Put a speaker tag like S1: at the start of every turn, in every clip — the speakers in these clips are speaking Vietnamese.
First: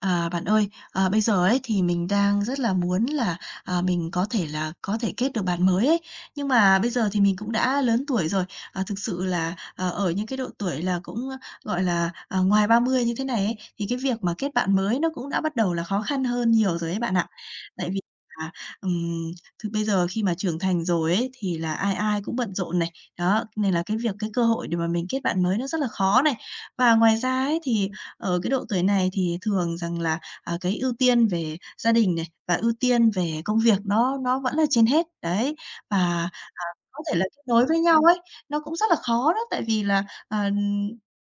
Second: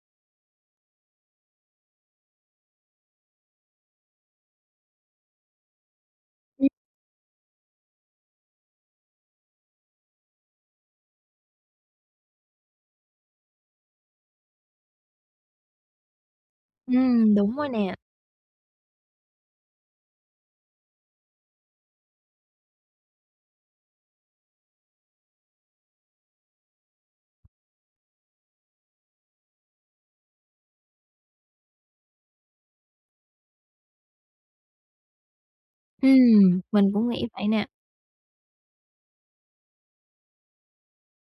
S1: À, bạn ơi, à, bây giờ ấy thì mình đang rất là muốn là, à, mình có thể kết được bạn mới ấy. Nhưng
S2: Ừm,
S1: mà bây giờ thì mình cũng đã lớn tuổi rồi, à, thực sự là, ở những cái độ tuổi là cũng, gọi là, à, ngoài 30 như thế này ấy, thì cái việc mà kết bạn mới nó cũng đã bắt đầu là khó khăn hơn nhiều rồi ấy bạn ạ.
S2: đúng rồi
S1: Tại
S2: nè.
S1: vì là, ừm, thực bây giờ khi mà trưởng thành rồi ấy, thì là ai ai cũng bận rộn này, đó, nên là cái cơ hội để mà mình kết bạn mới nó rất là khó này. Và ngoài ra ấy thì ở cái độ tuổi này thì thường rằng là, à, cái ưu tiên về gia đình này, và ưu tiên về công việc nó vẫn là trên hết, đấy. Và, à,
S2: Mình
S1: có
S2: cũng
S1: thể là
S2: nghĩ
S1: kết
S2: vậy
S1: nối
S2: nè.
S1: với nhau ấy, nó cũng rất là khó đó, tại vì là,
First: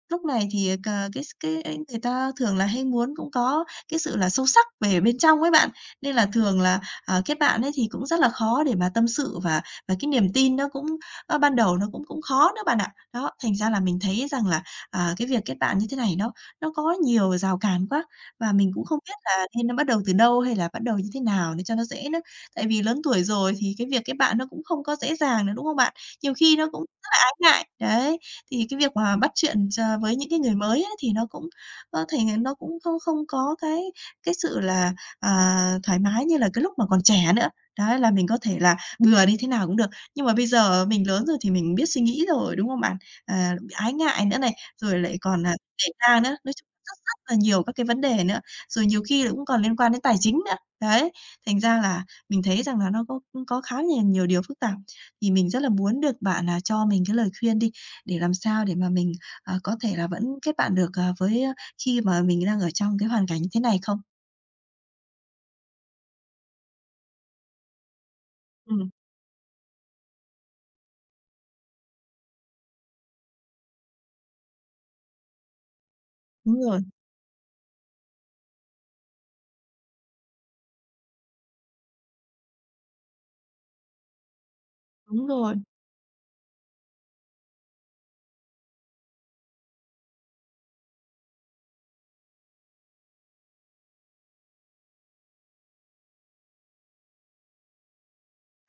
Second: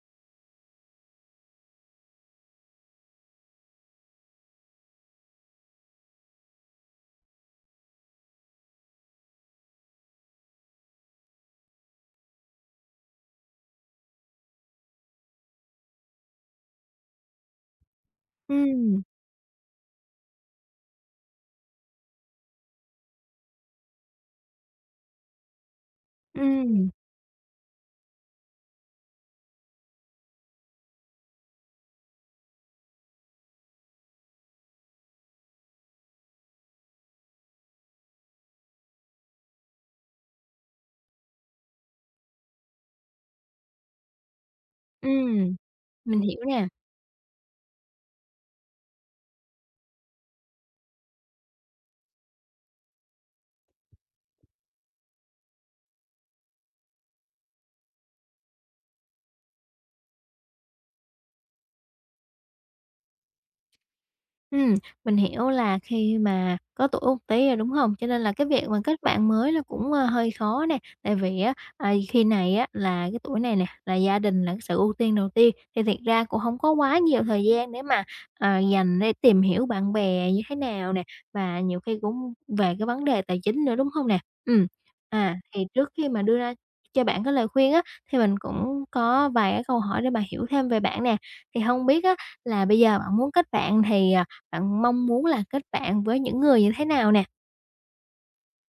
S1: lúc này thì cái ấy người ta thường là hay muốn cũng có cái sự là sâu sắc về bên trong ấy bạn, nên là thường là, à, kết bạn ấy thì cũng rất là khó để mà tâm sự và cái niềm tin nó cũng ơ, ban đầu nó cũng cũng khó nữa bạn ạ. Đó, thành ra là mình thấy rằng là, à, cái việc kết bạn như thế này nó có nhiều rào cản quá và mình cũng không
S2: Ừm,
S1: biết là nên nó bắt đầu từ đâu hay là bắt đầu như thế nào để cho nó dễ nữa. Tại vì lớn tuổi rồi thì cái việc kết bạn nó cũng không có dễ dàng nữa, đúng không bạn? Nhiều khi nó cũng
S2: ừm,
S1: rất là ái ngại, đấy, thì cái việc mà bắt chuyện với những cái người mới á thì nó cũng có thể nó cũng không không có cái sự là, à, thoải mái như là cái lúc mà còn trẻ nữa. Đấy, là mình có thể là bừa đi thế nào cũng được. Nhưng mà bây giờ mình lớn rồi thì mình biết suy nghĩ rồi, đúng không bạn? À, ái ngại nữa này, rồi lại còn, là
S2: ừm,
S1: Thể ra
S2: mình
S1: nữa,
S2: hiểu
S1: nói chung
S2: nè.
S1: rất rất là nhiều các cái vấn đề nữa, rồi nhiều khi là cũng còn liên quan đến tài chính nữa. Đấy, thành ra là mình thấy rằng là nó có khá là nhiều điều phức tạp. Thì mình rất là muốn được bạn là cho mình cái lời khuyên đi, để làm sao để mà mình, có thể là vẫn kết bạn được, ờ, với, ơ, khi mà mình đang ở trong cái hoàn cảnh như thế này không?
S2: Ừm, mình hiểu là khi mà có tuổi một tí rồi, đúng hông? Cho nên là cái việc mà
S1: Ừm,
S2: kết bạn mới nó cũng hơi khó nè, tại vì á, khi này á là cái tuổi này nè, là gia đình là cái sự ưu tiên đầu tiên, thì thiệt ra cũng hổng
S1: đúng
S2: có
S1: rồi,
S2: quá nhiều thời gian để mà dành để tìm hiểu bạn bè như thế nào nè, và nhiều khi cũng về cái vấn đề tài chính nữa, đúng hông nè? Ừm,
S1: đúng rồi.
S2: thì trước khi mà đưa ra cho bạn cái lời khuyên á, thì mình cũng có vài cái câu hỏi để mà hiểu thêm về bạn nè. Thì hông biết á là bây giờ bạn muốn kết bạn thì bạn mong muốn là kết bạn với những người như thế nào nè?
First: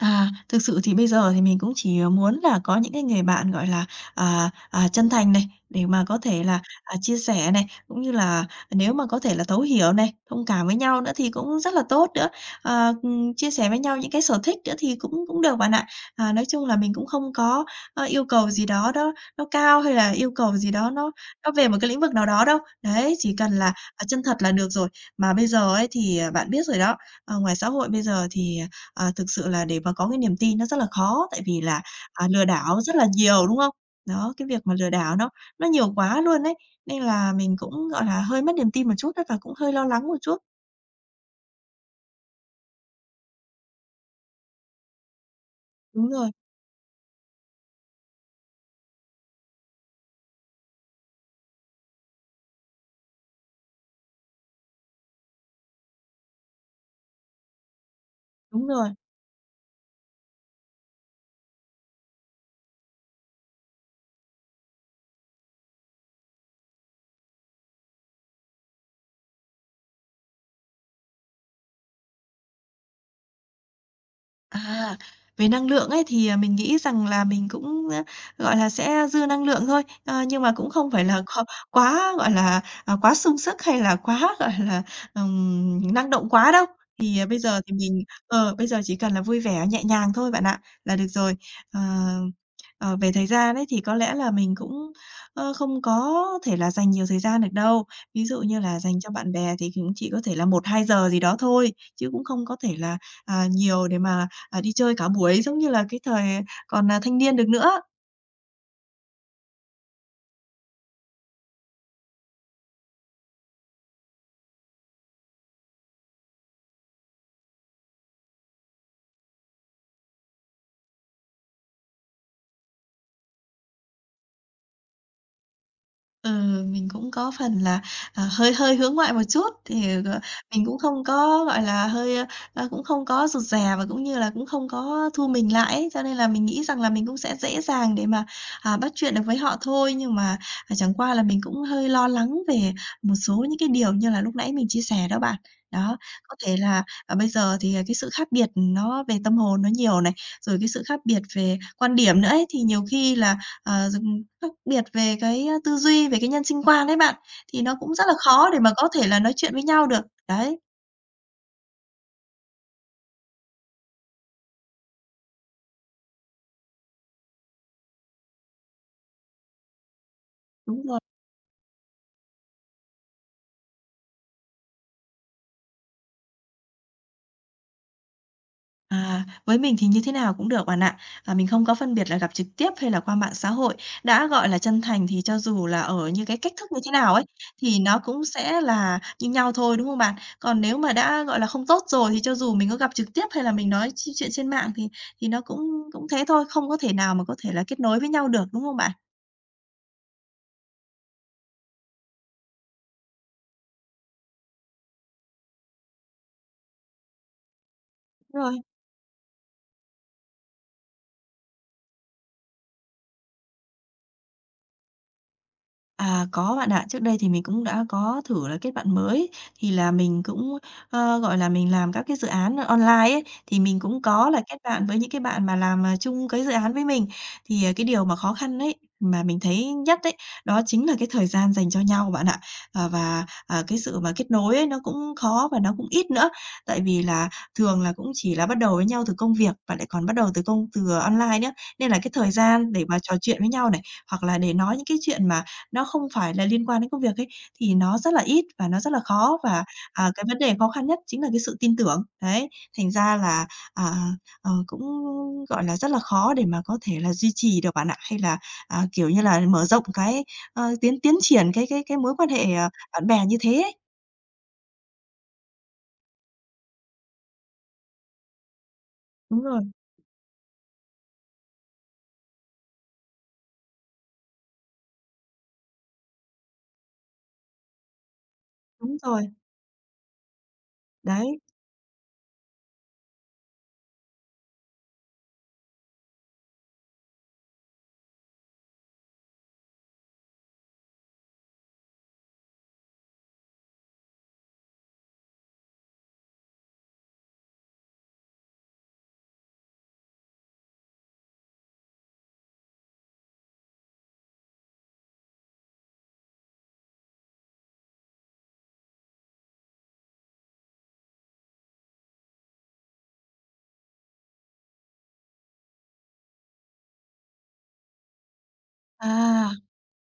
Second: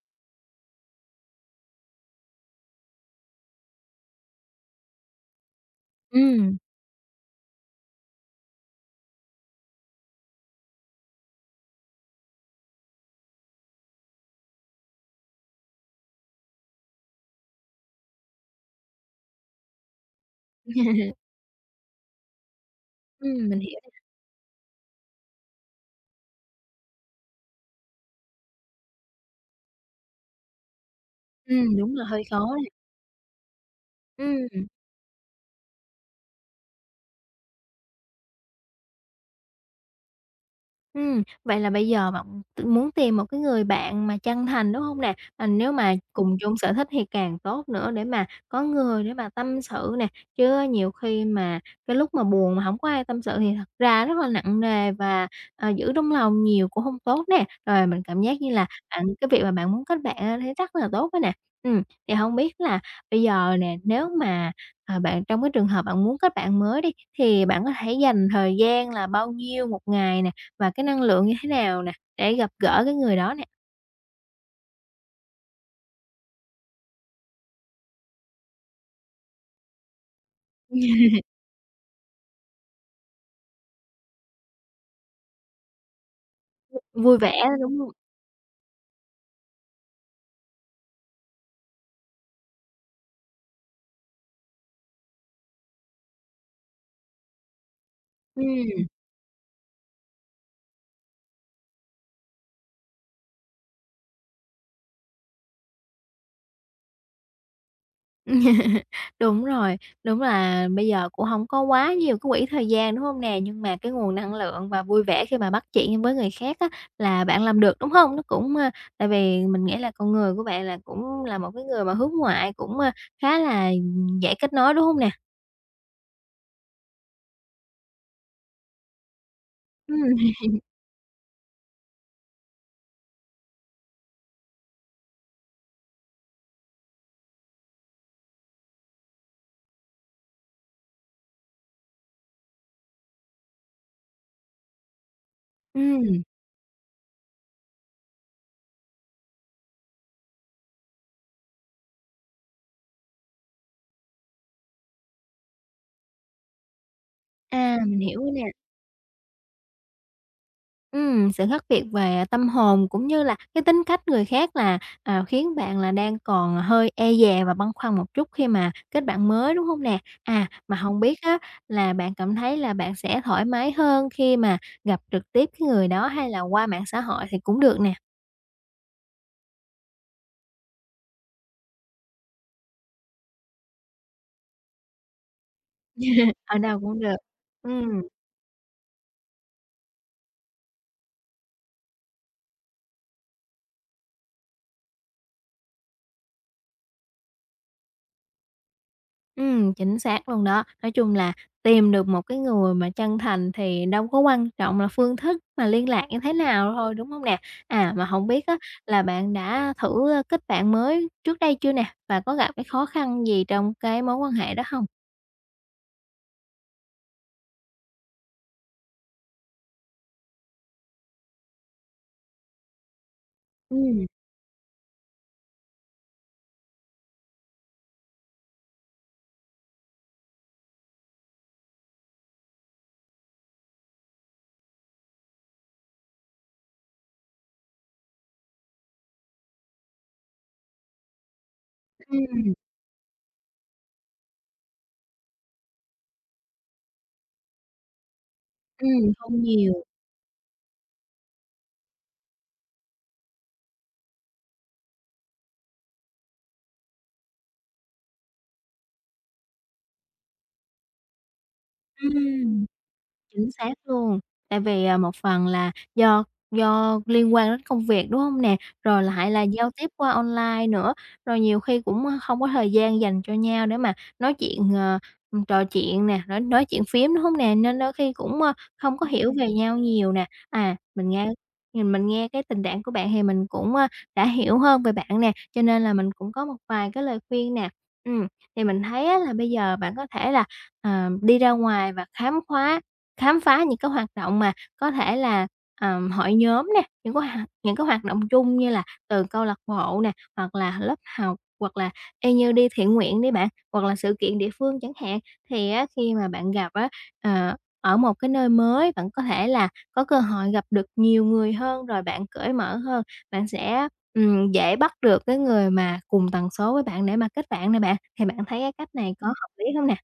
S1: À, thực sự thì bây giờ thì mình cũng chỉ, muốn là có những cái người bạn, gọi là, à, chân thành này, để mà có thể
S2: Ừm,
S1: là, à, chia sẻ này, cũng như là nếu mà có thể là thấu hiểu này, thông cảm với nhau nữa thì cũng rất là tốt nữa. Ờ, chia sẻ với nhau những cái sở thích nữa thì cũng cũng được bạn ạ. À, nói chung là mình cũng không có, ơ, yêu cầu gì đó đó nó cao hay là yêu cầu gì đó nó về một cái lĩnh vực nào đó đâu. Đấy, chỉ cần
S2: mình
S1: là,
S2: hiểu.
S1: à, chân thật là được rồi. Mà bây giờ ấy thì, à, bạn biết rồi đó, ờ, ngoài xã hội bây giờ thì À, thực sự là để mà có cái niềm tin nó rất là khó, tại vì là,
S2: Đúng là hơi
S1: à, lừa
S2: khó nè.
S1: đảo rất là nhiều, đúng không? Đó, cái việc
S2: Ừm.
S1: mà lừa đảo nó nhiều quá luôn ấy, nên là mình cũng, gọi là, hơi mất niềm tin một chút á và cũng hơi lo lắng một chút.
S2: Vậy là bây giờ bạn muốn tìm một cái người bạn mà chân thành, đúng không nè? À, nếu mà
S1: Đúng rồi,
S2: cùng chung sở thích thì càng tốt nữa để mà có người để mà tâm sự nè, chứ nhiều khi mà cái lúc mà buồn mà không có ai tâm sự thì thật ra rất là nặng nề và giữ trong lòng nhiều cũng không tốt nè. Rồi mình cảm giác như
S1: đúng
S2: là
S1: rồi.
S2: bạn cái việc mà bạn muốn kết bạn á thấy rất là tốt á nè. Ừm, thì không biết là bây giờ nè, nếu mà bạn trong cái trường hợp bạn muốn kết bạn mới đi, thì bạn có thể dành thời gian là bao nhiêu một ngày nè? Và cái năng lượng như thế nào nè, để gặp gỡ cái người đó nè.
S1: À, về năng lượng ấy thì, à, mình nghĩ rằng là mình cũng, ơ, gọi là, sẽ dư năng lượng thôi, ờ, nhưng mà cũng không phải là quá, gọi là, à, quá sung sức hay là quá, gọi là, năng động quá đâu. Thì,
S2: Vui
S1: à, bây
S2: vẻ,
S1: giờ thì
S2: đúng hông?
S1: bây giờ chỉ cần là vui vẻ, nhẹ nhàng thôi bạn ạ, là được rồi. Ờ, về thời gian ấy thì có lẽ là mình cũng, ơ, không có thể là dành nhiều thời gian được đâu. Ví dụ như là
S2: Ừm,
S1: dành cho bạn bè thì cũng chỉ có thể là một hai giờ gì đó thôi, chứ cũng không có thể là, à, nhiều để mà à, đi chơi cả buổi giống như là cái thời còn, à, thanh niên được nữa.
S2: đúng rồi, đúng là bây giờ cũng hổng có quá nhiều cái quỹ thời gian, đúng hông nè? Nhưng mà cái nguồn năng lượng và vui vẻ khi mà bắt chuyện với người khác á, là bạn làm được, đúng hông? Nó cũng, ơ tại vì mình nghĩ là con người của bạn là cũng là một cái người mà hướng ngoại, khá là, dễ kết nối, đúng hông nè?
S1: Ừ, mình cũng có phần là, à, hơi hơi hướng ngoại một chút, thì, ờ,
S2: Ừm,
S1: mình cũng không có, gọi là, hơi, ơ, ơ, cũng không có rụt rè và cũng như là cũng không có thu mình lại ấy, cho nên là mình nghĩ rằng là mình cũng sẽ dễ dàng để mà, à, bắt chuyện được với họ thôi. Nhưng mà, à, chẳng qua là mình cũng hơi lo lắng về một số những cái điều như là lúc nãy mình chia sẻ đó bạn. Đó,
S2: ừm,
S1: có thể là, à, bây giờ thì, à, cái sự khác biệt nó về tâm hồn nó nhiều này, rồi cái sự khác biệt về quan điểm nữa ấy, thì nhiều khi là, ờ, khác biệt về cái, a, tư duy, về cái nhân sinh quan đấy bạn, thì nó
S2: à,
S1: cũng
S2: mình
S1: rất là
S2: hiểu rồi nè.
S1: khó để mà có thể là nói chuyện với nhau được. Đấy,
S2: Sự khác biệt về tâm hồn cũng như là cái tính cách người khác là khiến bạn là đang còn hơi e dè và băn khoăn một chút khi mà kết bạn mới, đúng không nè? À, mà
S1: đúng rồi.
S2: không biết á là bạn cảm thấy là bạn sẽ thoải mái hơn khi mà gặp trực tiếp cái người đó hay là qua mạng xã hội thì cũng được nè.
S1: À, với mình thì như thế nào cũng được bạn ạ. À, mình không có phân biệt là gặp trực tiếp hay là qua mạng xã hội. Đã, gọi là, chân thành thì cho dù là ở như cái cách
S2: Ở
S1: thức như
S2: đâu
S1: thế
S2: cũng
S1: nào
S2: được.
S1: ấy, thì nó
S2: Ừm.
S1: cũng sẽ là như nhau thôi, đúng không bạn? Còn nếu mà đã, gọi là, không tốt rồi thì cho dù mình có gặp trực tiếp hay là mình nói chuyện trên mạng thì nó cũng cũng thế thôi, không có thể nào mà có thể là kết nối với nhau được, đúng không bạn?
S2: Chính xác luôn đó. Nói chung là tìm được một cái người mà chân thành thì đâu có quan trọng là phương thức mà liên lạc như thế nào thôi, đúng không nè? À, mà không biết á
S1: Rồi.
S2: là bạn đã thử kết bạn mới trước đây chưa nè? Và có gặp cái khó khăn gì trong cái mối quan hệ đó không?
S1: À, có bạn ạ. Trước đây thì mình cũng đã có thử là kết bạn mới, thì là mình cũng, ơ, gọi là, mình làm các cái dự án online ấy, thì mình cũng
S2: Ừm,
S1: có là kết bạn với những cái bạn mà làm, à, chung cái dự án với mình. Thì, à, cái điều mà khó khăn ấy, mà mình thấy nhất đấy đó chính là cái thời gian dành cho nhau bạn ạ. Ờ, và, à, cái sự mà kết nối ấy nó cũng khó và nó cũng ít nữa, tại vì là thường là cũng chỉ là bắt đầu với nhau từ công việc và lại còn bắt đầu từ từ online nữa, nên là cái thời
S2: ừm,
S1: gian để mà trò chuyện với nhau này, hoặc là để nói những cái chuyện mà nó không phải là liên quan đến công việc ấy, thì nó rất là ít và nó rất là
S2: ừm, không
S1: khó và,
S2: nhiều.
S1: à, cái vấn đề khó khăn nhất chính là cái sự tin tưởng, đấy. Thành ra là, à, cũng, gọi là, rất là khó để mà có thể là duy trì được bạn ạ, hay là, à, kiểu như là, mở rộng cái, tiến tiến triển cái mối quan hệ,
S2: Ừm.
S1: à, bạn bè như
S2: Chính
S1: thế
S2: xác
S1: ấy.
S2: luôn, tại vì, một phần là do liên quan đến công việc, đúng không nè? Rồi lại là
S1: Đúng rồi,
S2: giao tiếp qua online nữa, rồi nhiều khi cũng, không có thời gian dành cho nhau để mà nói chuyện, trò chuyện nè, nói chuyện phím đúng không nè? Nên đôi khi cũng
S1: đúng
S2: không có
S1: rồi,
S2: hiểu về nhau nhiều nè. À,
S1: đấy.
S2: mình nghe cái tình trạng của bạn thì mình cũng đã hiểu hơn về bạn nè, cho nên là mình cũng có một vài cái lời khuyên nè. Ừm, thì mình thấy á là bây giờ bạn có thể là đi ra ngoài và khám phá những cái hoạt động mà có thể là hội nhóm nè, những cái hoạt động chung như là từ câu lạc bộ nè, hoặc là lớp học, hoặc là y như đi thiện nguyện đi bạn, hoặc là sự kiện địa phương chẳng hạn. Thì á, khi mà bạn gặp á, ở một cái nơi mới, bạn có thể là có cơ hội gặp được nhiều người hơn, rồi bạn cởi mở hơn, bạn sẽ dễ bắt được cái người mà cùng tần số với bạn để mà kết bạn nè bạn. Thì bạn thấy cái cách này có hợp
S1: À.
S2: lý không nè?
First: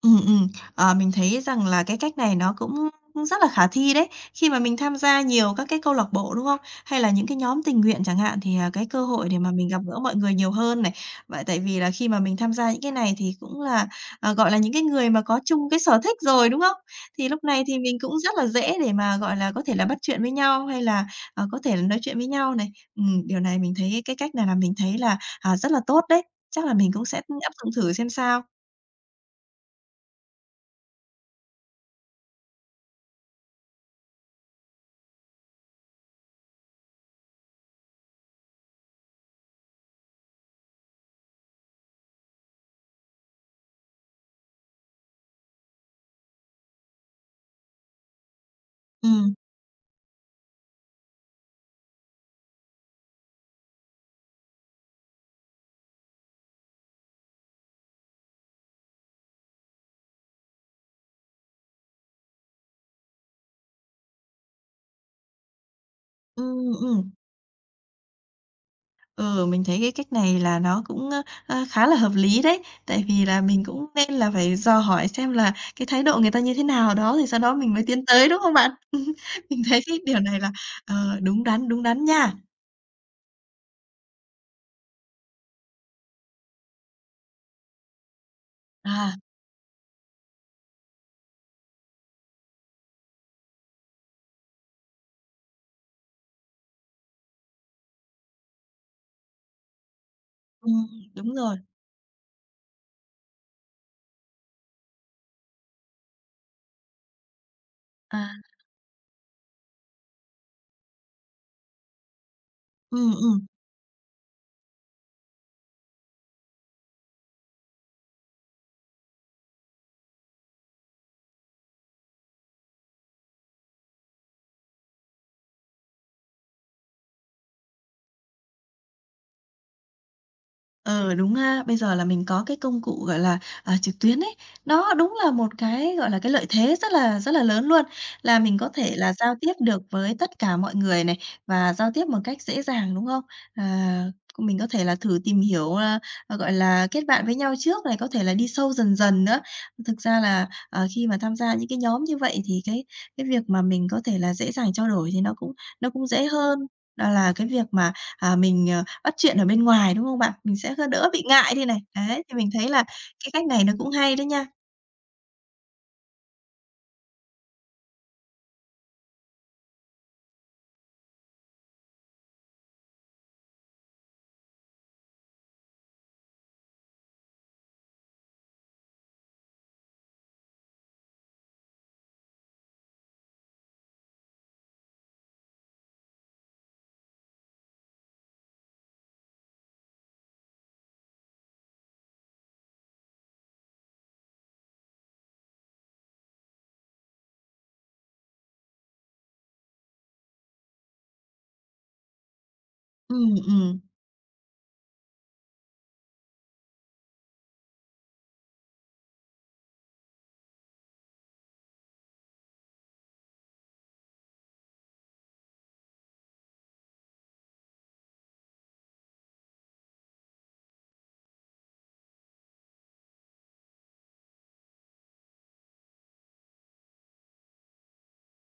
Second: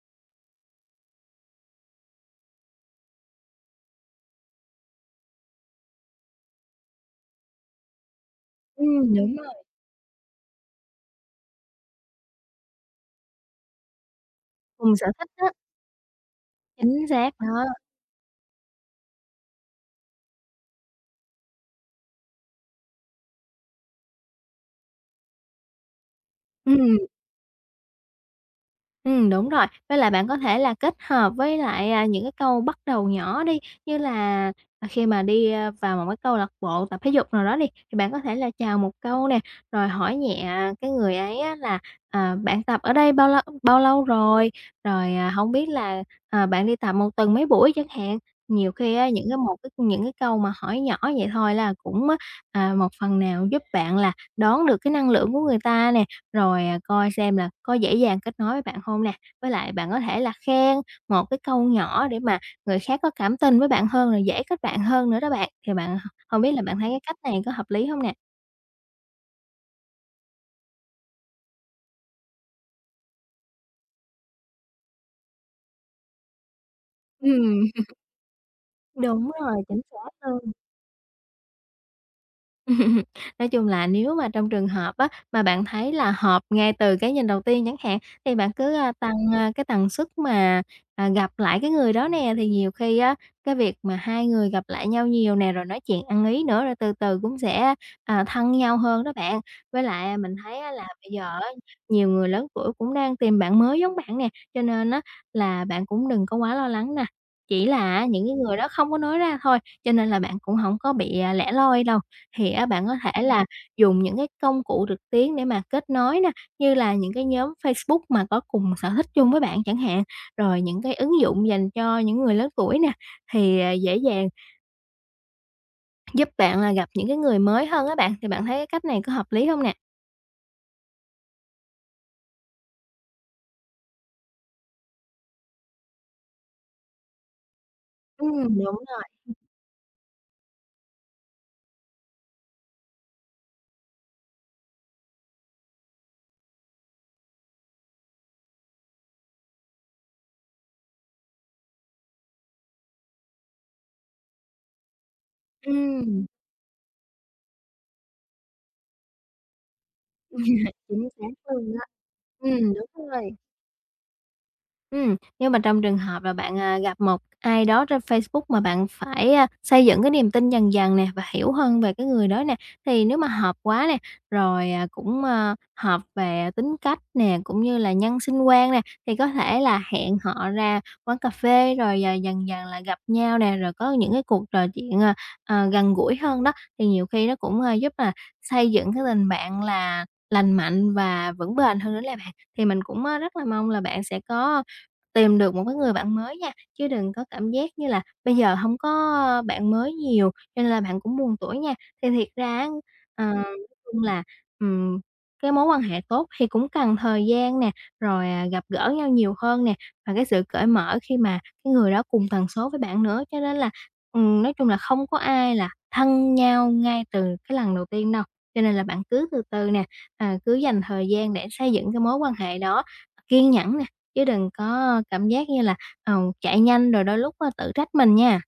S1: Ừm. Ờ, mình thấy rằng là cái cách này nó cũng cũng rất là khả thi đấy. Khi mà mình tham gia nhiều các cái câu lạc bộ, đúng không? Hay là những cái nhóm tình nguyện chẳng hạn, thì, à, cái cơ hội
S2: Đúng
S1: để mà
S2: rồi.
S1: mình gặp gỡ mọi người nhiều hơn này. Vậy tại vì là khi mà mình tham gia những cái này thì cũng là, à, gọi là, những cái
S2: Cùng sở
S1: người mà
S2: thích
S1: có
S2: đó,
S1: chung cái sở thích rồi, đúng không?
S2: chính
S1: Thì
S2: xác
S1: lúc này
S2: đó.
S1: thì mình cũng rất là dễ để mà, gọi là, có thể là bắt chuyện với nhau hay là, có thể là nói chuyện với nhau này. Điều này mình thấy cái cách này là mình thấy là, à, rất là tốt đấy. Chắc là mình
S2: Ừm,
S1: cũng sẽ áp dụng thử xem sao.
S2: đúng rồi. Với lại bạn có thể là kết hợp với lại những cái câu bắt đầu nhỏ đi, như là khi mà đi vào một cái câu lạc bộ tập thể dục nào đó đi, thì bạn có thể là chào một câu nè, rồi hỏi nhẹ cái người ấy á là, "Bạn tập ở đây bao lâu rồi?" Rồi, hổng biết là, "Bạn đi tập một tuần mấy buổi?" chẳng hạn. Nhiều khi á, những
S1: Ừm.
S2: cái một cái những cái câu mà hỏi nhỏ vậy thôi là cũng á, một phần nào giúp bạn là đón được cái năng lượng của người ta nè, rồi, coi xem là có dễ dàng kết nối với bạn không nè. Với lại bạn có thể là khen một cái câu nhỏ để mà người khác có cảm tình với bạn hơn, rồi dễ kết bạn hơn nữa đó bạn. Thì bạn không biết là
S1: Ừm,
S2: bạn thấy cái
S1: ừm.
S2: cách này có hợp lý không nè?
S1: Ừ, mình thấy cái cách này là nó cũng, ơ, ơ, khá là hợp lý đấy, tại vì là mình cũng nên là phải dò hỏi xem là cái thái độ người ta như thế nào đó, thì sau đó
S2: Ừm,
S1: mình mới tiến tới, đúng không bạn?
S2: đúng
S1: Mình
S2: rồi, chính
S1: thấy cái
S2: xác
S1: điều này là,
S2: luôn.
S1: đúng đắn nha.
S2: Nói chung là nếu mà trong trường hợp á, mà bạn thấy là hợp ngay từ cái nhìn đầu tiên chẳng hạn, thì bạn cứ,
S1: À,
S2: tăng cái tần suất mà gặp lại cái người đó nè, thì nhiều khi á, cái việc mà hai người gặp lại nhau nhiều nè, rồi nói chuyện ăn ý nữa, rồi từ từ cũng sẽ thân nhau hơn đó bạn. Với lại, mình thấy á là
S1: ừm,
S2: bây giờ
S1: đúng
S2: á,
S1: rồi.
S2: nhiều người lớn tuổi cũng đang tìm bạn mới giống bạn nè, cho nên á là bạn cũng đừng có quá lo lắng nè, chỉ là những
S1: À,
S2: cái người đó không có nói ra thôi, cho nên là bạn cũng không có bị lẻ loi đâu. Thì á, bạn có
S1: ừ
S2: thể
S1: ừm.
S2: là dùng những cái công cụ trực tuyến để mà kết nối nè, như là những cái nhóm Facebook mà có cùng sở thích chung với bạn chẳng hạn, rồi những cái ứng dụng dành cho những người lớn tuổi nè, thì, dễ dàng giúp bạn là gặp những cái người mới hơn á bạn. Thì bạn thấy cái cách này có hợp lý không nè?
S1: Ờ, đúng ha. Bây giờ là mình có cái công cụ, gọi là, à, trực tuyến ấy, nó đúng là một cái, gọi là, cái lợi thế rất là lớn luôn, là mình
S2: Đúng
S1: có thể
S2: rồi,
S1: là giao tiếp được với tất cả mọi người này, và giao tiếp một cách dễ dàng, đúng không? À, mình có thể là thử tìm hiểu, à, gọi là, kết bạn với nhau trước này, có thể là đi sâu dần dần nữa. Thực ra là, ờ, khi mà tham gia những cái nhóm như vậy thì cái việc mà mình có thể là dễ dàng trao đổi thì nó cũng dễ
S2: ừm,
S1: hơn. Đó là cái việc mà à, mình, bắt chuyện ở bên ngoài, đúng không bạn? Mình sẽ
S2: chính
S1: đỡ bị
S2: xác
S1: ngại đi
S2: luôn
S1: này.
S2: á.
S1: Đấy, thì mình thấy là
S2: Đúng
S1: cái
S2: rồi.
S1: cách này nó cũng hay đấy nha.
S2: Nếu mà trong trường hợp là bạn, gặp một ai đó trên Facebook mà bạn phải xây dựng cái niềm tin dần dần nè, và hiểu hơn về cái người đó nè, thì nếu mà hợp quá nè, rồi, cũng hợp về tính cách nè, cũng như là nhân sinh quan nè, thì có thể là hẹn họ ra quán cà phê, rồi, dần dần là gặp nhau nè, rồi có những cái cuộc trò chuyện, gần gũi hơn đó, thì nhiều khi nó cũng giúp là xây dựng cái tình bạn là lành mạnh và vững bền hơn nữa là bạn. Thì mình cũng rất là mong là bạn sẽ tìm được một cái người bạn mới nha, chứ đừng có cảm giác như là bây giờ hông có bạn mới nhiều cho nên là bạn cũng buồn tủi nha. Thì thiệt ra á,
S1: Ừm,
S2: nói
S1: ừm.
S2: chung là, ừm, cái mối quan hệ tốt thì cũng cần thời gian nè, rồi, gặp gỡ nhau nhiều hơn nè, và cái sự cởi mở khi mà cái người đó cùng tần số với bạn nữa. Cho nên là, nói chung là không có ai là thân nhau ngay từ cái lần đầu tiên đâu, cho nên là bạn cứ từ từ nè, cứ dành thời gian để xây dựng cái mối quan hệ đó, kiên nhẫn nè, chứ đừng có cảm giác như là, ờ, chạy nhanh rồi đôi lúc á tự trách mình nha.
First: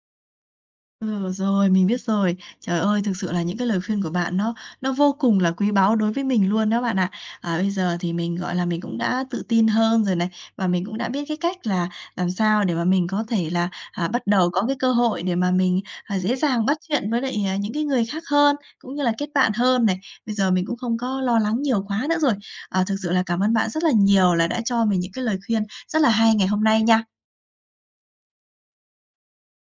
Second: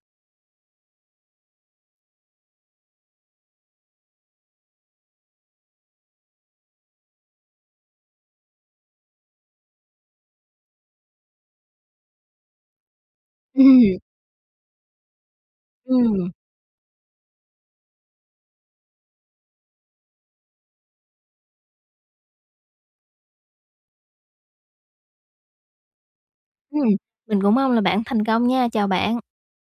S1: Ừ, rồi, mình biết rồi. Trời ơi, thực sự là những cái lời khuyên của bạn nó vô cùng là quý báu đối với mình luôn đó bạn ạ. À, bây giờ thì mình, gọi là, mình cũng đã tự tin hơn rồi này, và mình cũng đã biết cái cách là làm sao để mà mình có thể là,
S2: Ừm.
S1: à, bắt đầu có cái cơ hội để mà mình, à,
S2: Ừm,
S1: dễ dàng bắt chuyện với lại, à, những cái người khác hơn, cũng như là kết bạn hơn này. Bây giờ mình cũng không có lo lắng nhiều quá nữa rồi. À, thực sự là cảm ơn bạn rất là nhiều là đã cho mình những cái lời khuyên rất là hay ngày hôm nay
S2: ừm,
S1: nha.
S2: mình cũng mong là bạn thành công nha, chào bạn.